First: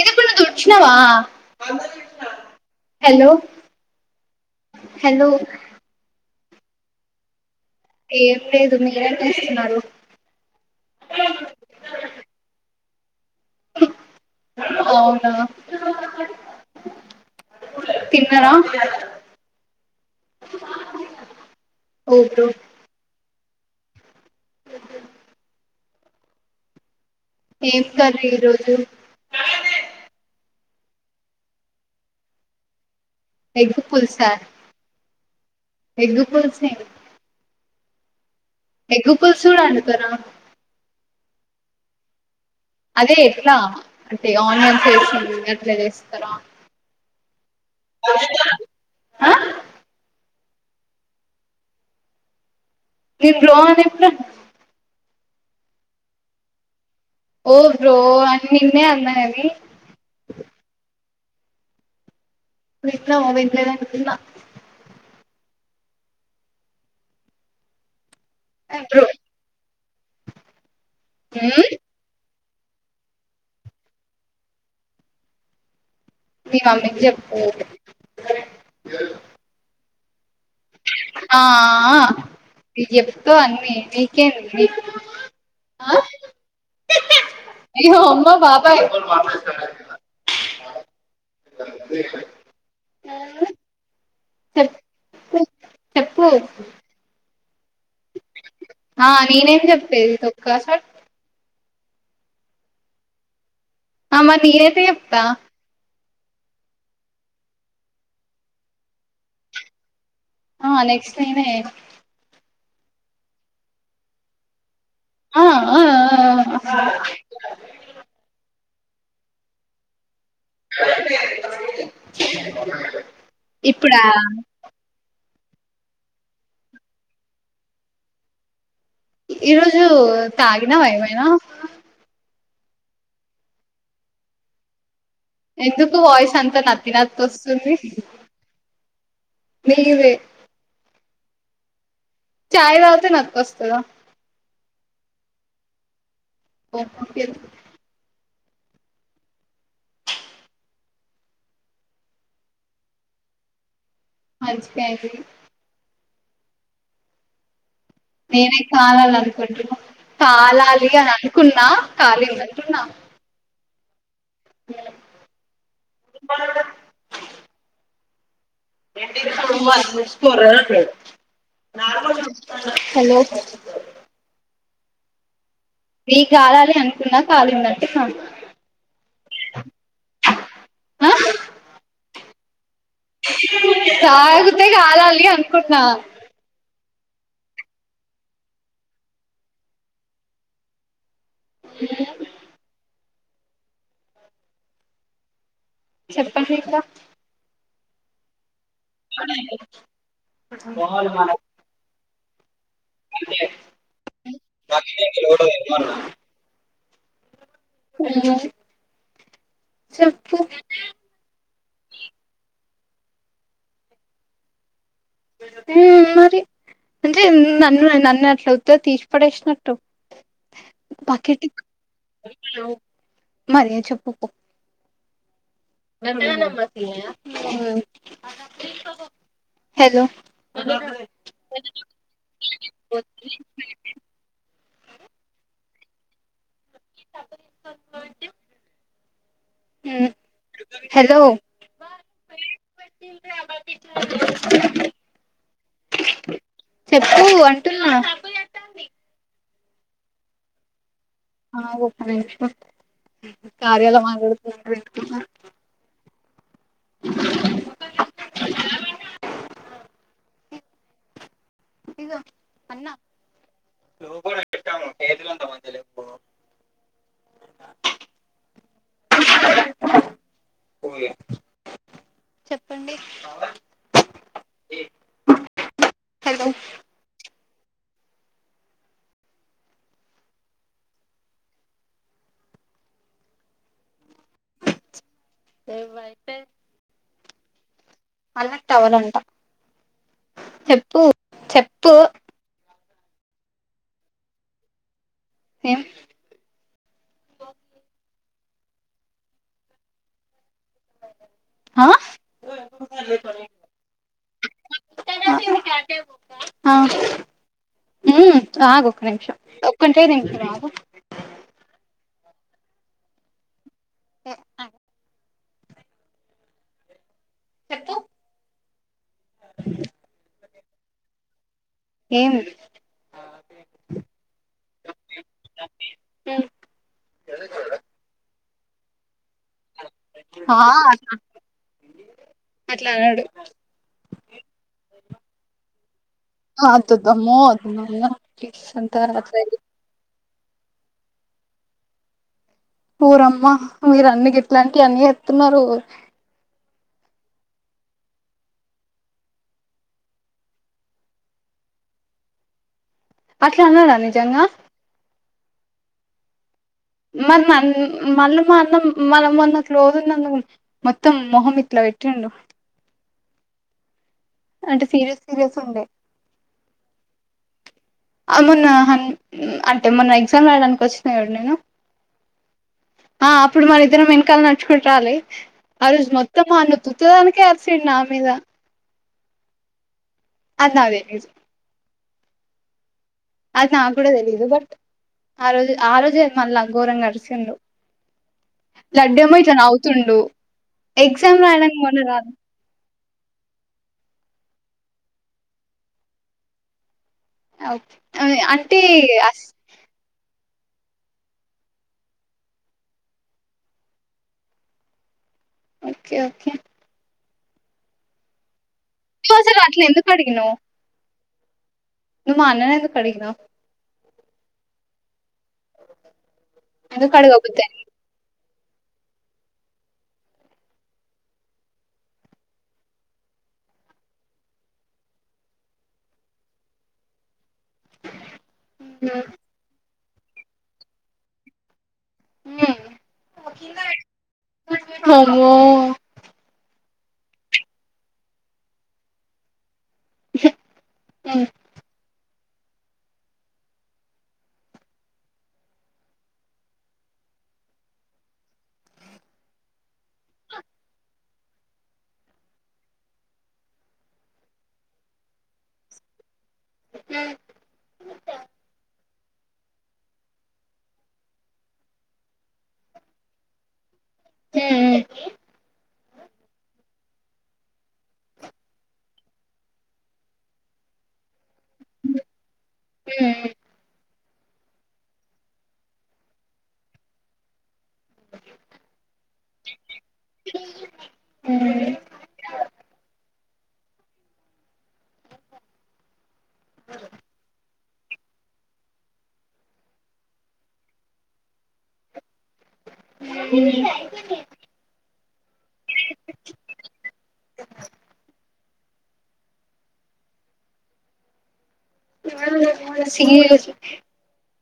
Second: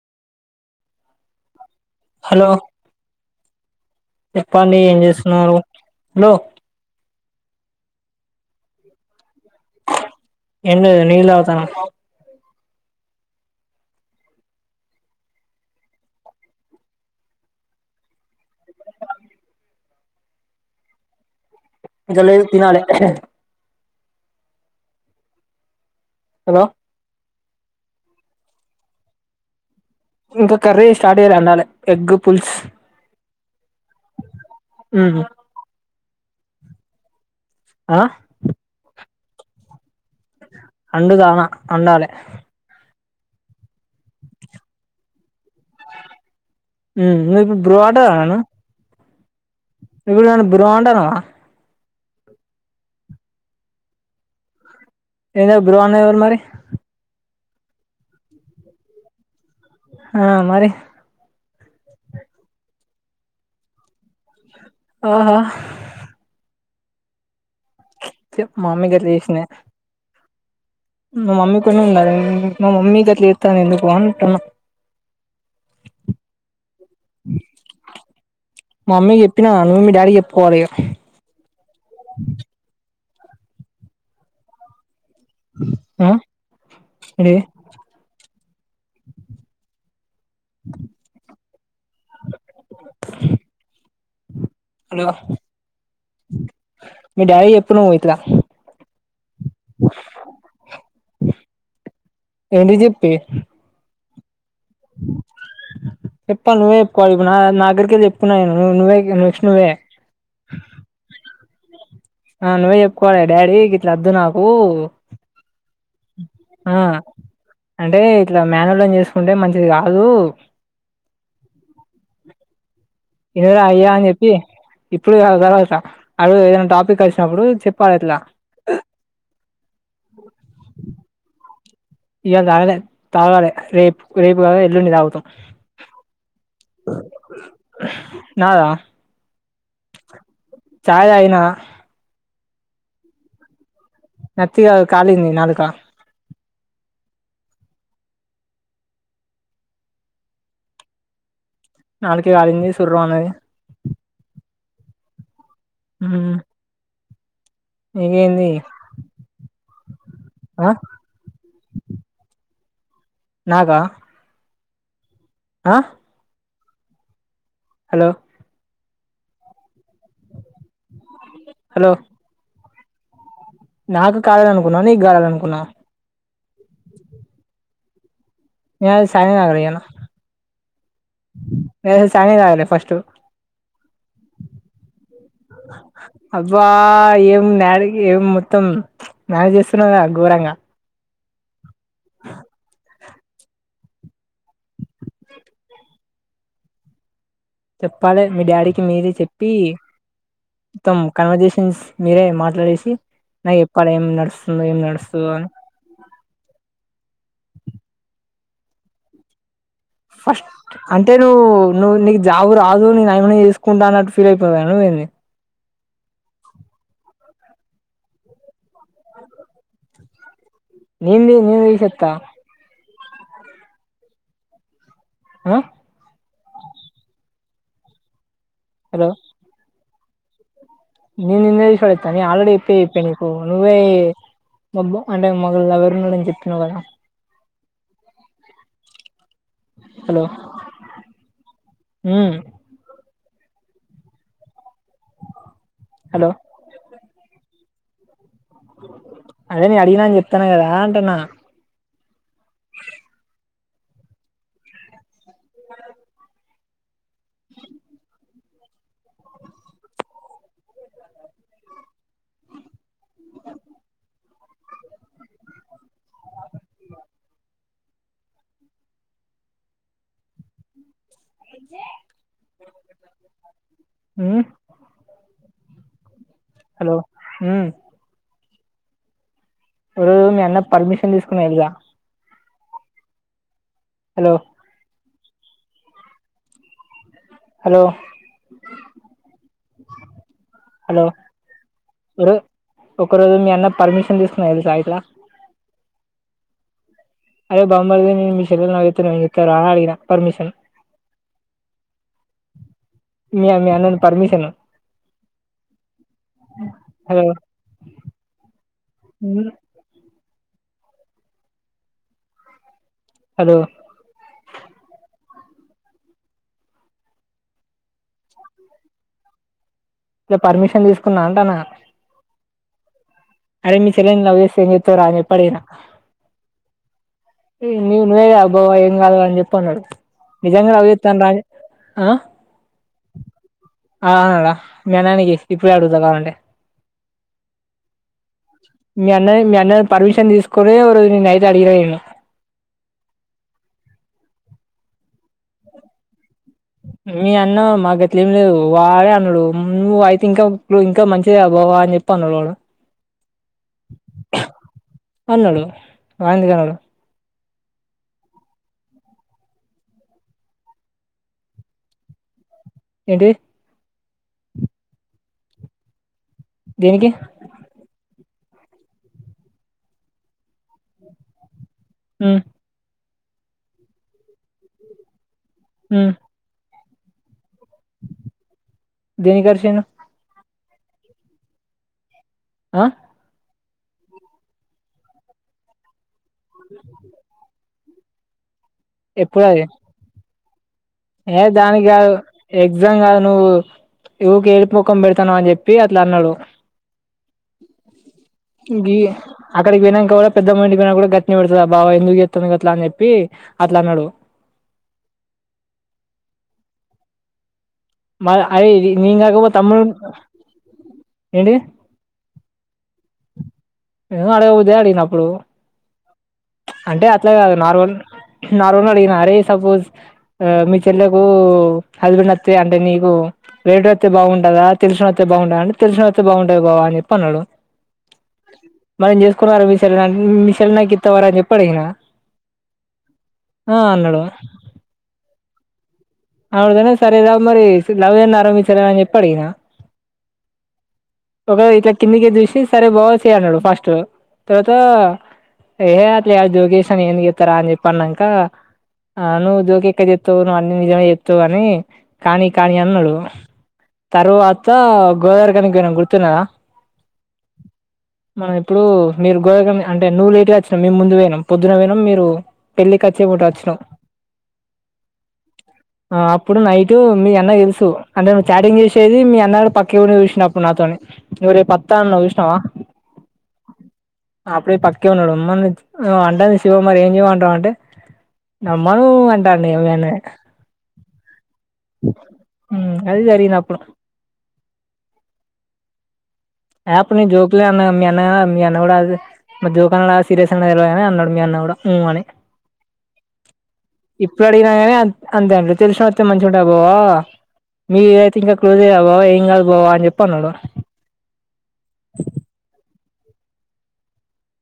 ఇది కొన్న ఉష్ణవా hello hello చెప్పండి ఏం హలో చేస్తున్నారు హలో ఏం లేదు మీ ఏం లేదు నీళ్లు తాగతున్న అవునా తిన్నారా ఓ బ్రో [unintelligible] తినాలి హలో ఏం కర్రీ ఈరోజు? ఇంకా కర్రీ స్టార్ట్ [unintelligible] అండాలి ఎగ్ పుల్సు ఎగ్గుపుల్సా ఎగ్గు పుల్సింగ్ ఆ ఎగ్గు పులుసు గూడ వండుతర? అడుదానా అంటాల [inaudible] అదే ఎట్లా అంటే ఆనియన్స్ అట్లా జేస్తరా నువ్వు ఇప్పుడు బ్రో అంటావా బ్రండనవా నిం రోనిప్ రా ఏంద బ్రహన్ ఎవరు మరి ఓ బ్రో అని నిన్నే అన్నా అని ఆ మరి విన్నావా వినలేదనుకున్న ఆఓహో మామీ బ్రో గర చేసనే మా మమ్మీ ఉమ్ కొని ఉండారండి మా మమ్మీ గట్ల చేత్తాంది ఎందుకు అంటున్న మీ మమ్మీకి చెప్పు మమ్మీకి చెప్పినవా నువ్వు డాడీకి చెప్పుకోవాలి ఇగ ఆ నువ్వు చెప్తవు అన్నీ నీకేంది ఆ ఏంటిది అయ్యో అమ్మో బాబాయ్ [inaudible] చెప్ హలో చెప్పు మీ డాడీకి చెప్పు నువ్వే ఆ నేనేం చెప్తే ఇక తొక్క చల్ ఏంటిది చెప్పేది ఆ మరి నేనెట్ల చెప్తా చెప్పాలి నువ్వే చెప్పుకోవాలి ఇప్పుడు నాదగ్గరికేళి చెప్పుకున్నవనుకో నువ్వే ఇగ నెక్స్ట్ నువ్వే ఆ నెక్స్ట్ నేనే ఆ నువ్వే చెప్పుకోవాలి డాడీ గిట్ల వద్దు నాకు ఆ ఆ ఆ అంటే ఇట్ల మేనోళ్ళని చేసుకుంటే మంచిది కాదు [unintelligible] అయ్యా ఇప్పుడా అని చెప్పి ఇప్పుడు కాదు తర్వాత అ రోజు ఏదైనా టాపిక్ వచ్చినప్పుడు చెప్పాలి ఇట్లా ఈరోజు తాగినవా ఏమైనా ఇయాల తాగాలే తాగాలి రేపు రేపు కాదు ఎల్లుండి తాగుతం ఎందుకు వాయిస్ అంత నత్తి నత్తి వస్తుంది నాదా నీదే చాయ్ తాగిన చాయ్ తాగితే నత్తి వస్తదా నత్తి కాదు కాలింది నాలుక నాలుక కాలింది సుర్రుమన్నది మంచిగైంది ఆ నేనే కాలాలనుకుంటున్న ఆ కాలాలి అని అను కున్నా కాలిందంటున్నా బాగా లో ఆ హలో ఏకో హలో హలో నాకు కాలలేదనుకున్నవా నీకు కాలలేదనుకున్నవా నీకు కాలాలి అనుకున్న కాలిందంటే సంత నేనైతే సానియాకి తగిలిన తాగనే తాగలే ఫస్ట్ తాగుతే కాలాలి అనుకున్నా ఆ ఏం యాక్టింగ్ ఏం మొత్తం మేనేజ్ చేస్తున్నావ్ కదా ఘోరంగా ఏమి చెప్పండి ఇంకా చెప్పాలి మీ డాడీకి మీరే చెప్పి మొత్తం కన్వర్జేషన్స్ మీరే మాట్లాడేసి నాకు చెప్పాలే ఏం నడుస్తుంది ఏం నడుస్తలేదో అని ఆ ఫస్ట్ అంటే ను నువ్ నీకు జాబ్ రాదు నేను ఆమెనే చేసుకుంటానున్నటు ఫీల్ అయిపోయినవా నువ్ ఏంది ఉమ్ మరి అంటే నన్ను నన్ను అట్ల ఉత్తగ తీసి పడేసినట్టు నిన్ బకెట్ నేన్ దీసేస్తా మరి చెప్పుకో ఆ హలో అ నిన్ నేన్ దీస్ పడేత్తా నేన్ ఆలరేడి ఇప్పే ఇప్పే నీకు నువ్వే బబ్బా అంటే మాక్ లవర్ ఉన్నడు అని చెప్పినవు గదా తీసుకొచ్చి కోవద్దు హలో ఉమ్ హలో చెప్పు అం టున్నా అదే నేన్ అడిగిన అని చెప్తానా గదా అంటన్నా ఆగు అది యేసుకో కార్యాల బాగొత్తవ్ యేసుకోమా [inaudible] ఇగో అన్నా [inaudible] లోపల పెట్టమ్మ చేతులంత మంచిగలేవ్ పో పో ఇగ చెప్పండి ఉమ్ హలో హలో ఉమ్ ఒక రోజు మీ అన్న పర్మిషన్ తీసుకునే యెళ్ళిరా హలో ఏ వయితే హలో అన్నకు టవాలంట చెప్పు హలో చెప్పు ఒరు ఒక రోజు మీ అన్న పర్మిషన్ తీసుకున్నా తెలుసా ఇట్లా ఏం అరే బామ్మర్ది నేన్ మీ చెల్లె లవ్ చేత్తున ఇత్తావా అడిగిన పర్మిషన్ ఆ మీ మీ అన్నను పర్మిషన్ ఆ హలో ఉమ్ ఆగు ఒక్క నిమిషం ఉమ్ ఒక్కంటే నిమిషం ఆగు హలో ఏ ఆగు చెప్పు [inaudible] ఇట్లా పర్మిషన్ తీసుకున్నా అంటానా ఏంద్ అరే మీ చెల్లన్ని లవ్ జేత్తే ఏం జెత్తవ్ రా అని జెప్పి అడిగినా నువ్ నువ్వే గా బావ ఏం గాదు అని చెప్పి అన్నడు ఆ నిజంగా లవ్ జెత్తండా ఆ అట్లా అనడు ఆవుననడా మీ అన్ననే జేసి ఇప్పుడే అడుగుత కావాలంటే అంతొద్దు అమ్మో వద్దు నాయన ప్లీస్ అంత అట్ల కొరియో ఒక రోజు నైట్ అడిగిన నేను ఓరమ్మ మీరు అన్ని గిట్లాంటివి అన్ని చేత్తున్నారు మీ అన్న మాక గట్లేమి లేదు వాడే అన్నాడు నువ్వు అయితే ఇంకా ఇంకా మంచిది అ బావ అని జెప్పి అన్నడు వాడు అట్ల అన్నాడా నిజంగా అన్నడు ఆ ఎందుకు అన్నడు మరి మళ్ళ మా అన్నం మనం మొన్నట్లుదున్న మొత్తం మొహం ఇట్లా పెట్టి [unintelligible] ఏంటి అంటే సీరియస్ సీరియస్ ఉండే దేనికి ఆ మొన్న అం అంటే మొన్న ఎగ్జామ్ రాయ డానికి వచ్చిన చూడు నేను ఉం ఆ అప్పుడు మనం ఇద్దరం వెనకాల నడుచుకుంట రాలె ఆ రోజు ఉమ్ మొత్తం అన్న వుత్తదానికే అరిసిండు నా మీద దెనికరిసిండు అది నాకు తెలియదు ఆ అది నాకు కూడా తెలీయదు బట్ ఆ రోజు ఆ రోజే మళ్ళ ఘోరంగా అరిసిండు లడ్డేమో ఎప్పుడు ఇట్ల అది నవుతుండు ఏ దానికి కాదు ఎగ్జామ్ కాదు నువ్వు ఊకె ఏడ్ ముఖం పెడతాన్నవు అని చెప్పి అట్లా అన్నడు అంటే గి అక్కడికి పోయినాంక పెద్దమ్ండికినా కూడా గట్ని పెడుతుందిా బాబ ఎందుకు చెస్తుాడు అట్లా అని చెప్పి అట్లా అన్నాడు [unintelligible] ఓకే ఓకే మ అయి నేను నువ్వు కాకపోతే అసలు తమ్ము అట్లా ఎందుకు అడిగినవ్ ఏంటి నువ్వు మా అన్నని ఎందు కడిగినవ్ ఎదో అడగబుద్దయి అడిగినప్పుడు అంటే ఎందుకు అట్లా కాదు అడగబుద్ది నార్మల్ నార్మల్గా అడిగిన అరే సపోజ్ మీ చెల్లెకు హస్బెండ్ అస్తే అంటే నీకు రేటు అయితే బాగుంటుందా తెలిసిన అయితే బాగుంటంద అంటే తెలిసిన అయితే బాగుంటుంది బావ అని చెప్పి అన్నాడు మరి అయింది నేను చేసుకోనర మీ చెల్లి మీ చెల్లిని నాకు ఇత్త వర అని చెప్పి అడిగిన ఉం ఆ అన్నాడు వామ్మో అవునుతనే సరే ఏదా మరి లవ్ ఏన్న ఆరంించలే చెప్పడినా [unintelligible] [inaudible] ఒకే ఇట్లా కిందికి చూసి సరే బావ చేయు అన్నడు ఫస్ట్ తర్వాత ఏహ్ అట్లా జోకేసా అని నేను ఎందుకు చెప్తారా అని చెప్పి అన్నంక ఆ నువ్వు జోక్ ఎక్కడ చెత్తవ్ నువ్వు అన్ని నిజమే చేత్తవ్ అని కాని కాని అన్నడు తరువాత గోదావరి ఖని కి పోయినం గుర్తు న్నద మనం ఇప్పుడు మీరు గోదావరి ఖని అంటే నువ్వు లేట్గా వచ్చినవు మేము ముందు పోయినమ్ పొద్దున పోయినాం మీరు పెళ్లికి వచ్చే పూట వచ్చినం హ్మ్ ఆ అప్పుడు నైట్ ప్పుడు మీ అన్న కి తెలుసు అంటే నువ్వు చాటింగ్ చేసేది మీ అన్నా గాని పక్క ఎవడో చూసినప్పుడు నాతోని ఎవరో పత్త అన్న చూసినవా ఉం అప్పుడే పక్కే ఉన్నాడుమ్మని అంటంది శివకుమరి ఏం జయవ అంటాం అంటే [unintelligible] రమ్మను అంటాడు ఇగ మీ అన్నయ హ్మ్ హ్మ్. ఉం అది జరిగింది అప్పుడు ఏప్పుడు జోకలా అ అ అన కూడాడదు [unintelligible] మరి జోక్ అన్నడ సీరియస్ అన్నడా తెల్వదు గానీ అన్నడు మీ అన్న కూడా అన్నడు ఉం ఆని ఇప్పుడు అడిగినా కానీ అంతే అంటడు తెలిసిన వస్తే మంచి ఉంటది బావా మీ అయితే ఇంకా క్లోజ్ గే బావా ఏం కాదు బావా అని చెప్పి అన్నడు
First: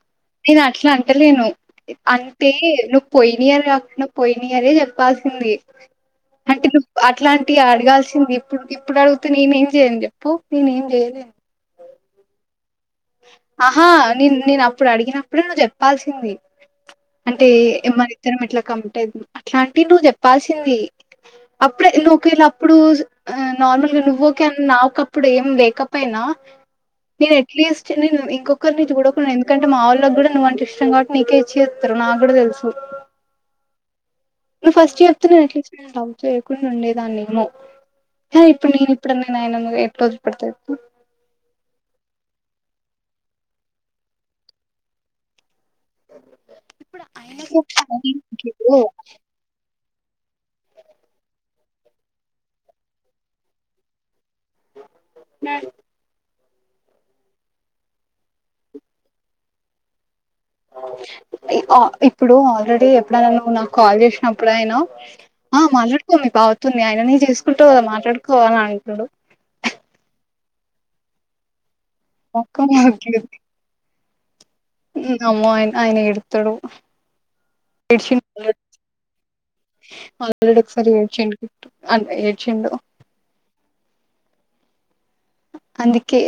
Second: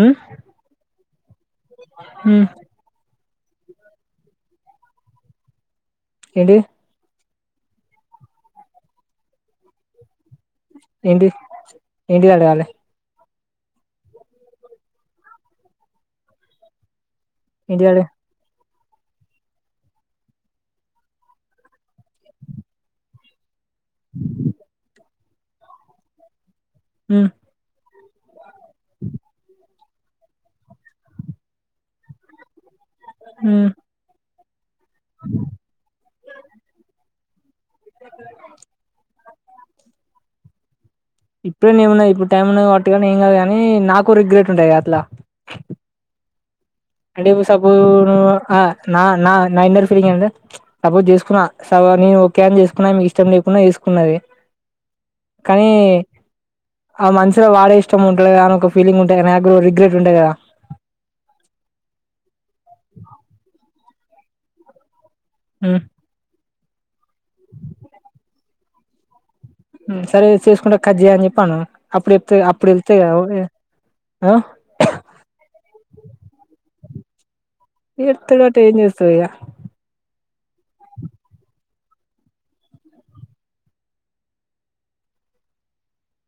ఉమ్ నేను అట్లా అంటలేను ఉమ్ అంటే ను పోయిన ఇయర్ కాకుండా పోయిన ఇయరే చెప్పాల్సింది ఏంటి అంటే ఇప్పు ఇట్లాంటివి అడగాల్సింది ఇప్పుడు ఇప్పుడు అడుగుతే నేనే ఏం చెయను చెప్పు నేనే ఏం చేయలేను ఏంటి గాడు రాలే ఆహా ని నేను అప్పుడు అడిగినప్పుడే నువ్వు చెప్పాల్సింది అంటే ఏంటిది అడగా మది ఇద్దరం ఇట్లా క అట్లాంటివి నువ్వు చెప్పాల్సింది అప్పుడే లోకేళ్ళప్పుడు ఆ నార్మల్ గా నువ్వు నాకు నాకెప్పుడు ఏం లేకపోయినా ఉమ్ నేను అట్లీస్ట్ నేను ఇంకొకరి నుంచి చడకున్నాను ఎందుకంటే అంటే మా వాళ్ళకి కూడా నువ్వంటే ఇష్టం కాట్టి నీకే ఇచ్చి చేస్తారు నాకు కూడా తెలుసు ఉ నువ్వు ఫస్ట్ చెప్తే అట్లీస్ట్ నేను నిన్ను లవ్ చేయకుండా ఉండేదాన్ని ఏమో ఇప్పుడు నేను ఇప్పుడ నాయనా నువ్వు నన్ను ఎప్పుడు వదిలిపెడతావో చెప్పు ఇప్పుడే ఏన్నా ఇప్పుడు టైం ఉన్నా పట్టి కానీ ఏం కాదు ని నాకు రిగ్రెట్ ఉంటాయి కద అట్లా [unintelligible] ఆయనకి ఒక టైం సపోర్టు స ఇవ్వు. నా నా అంటే సపోజ్ చేసుకున్నా స నేను ఓకే అని చేసుకున్నా మీకు ఇష్టం లేకుండా చేసుకున్నది కానీ ఆ మనసులో వాడే ఇష్టం ఉంటుదు కదాని ఒక ఫీలింగ్ ఉంటాయి కదా రిగ్రెట్ ఉంటాయి కదా ఇప్పుడు ఆల్రెడీ ఎప్పుడ నన్ను నాకు కాల్ చేసినప్పుడు ఆయినా ఆ హ్మ్, మాట్లాడుకో మీ బావ తో ఆయననే చేసుకుంటా కదా మాట్లాడుకో అంటాడు సరే చేసుకుంటే కట్ చెయ్ అని అనాలే అప్పుడు చెప్తే మొఖం అప్పుడు వెళ్తే పగిలిద్ది హలో అమ్మో. అయినా ఆయన చెప్తాడు ఎత్తడట ఏం [unintelligible] చేస్తావు ఇక ఒకసారి ఏడ్చండు అన్న ఏడ్చండు అందుకే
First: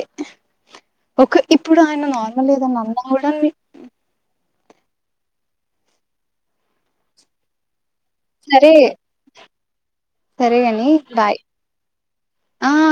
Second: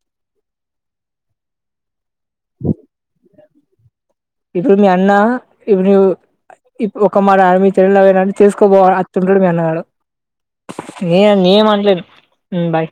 ఒక ఇప్పుడు ఆయన నార్మల్ ఏదన్నా అన్నాం కూడా ఇప్పుడు మీ అన్న ఇప్పుడుప్పు ఒక మాట ఆర్మ తెల్లవనా తీసుకో అతుంటడు మీ అన్నాగాడు సరేగాని బాయ్ ఆ బాయ్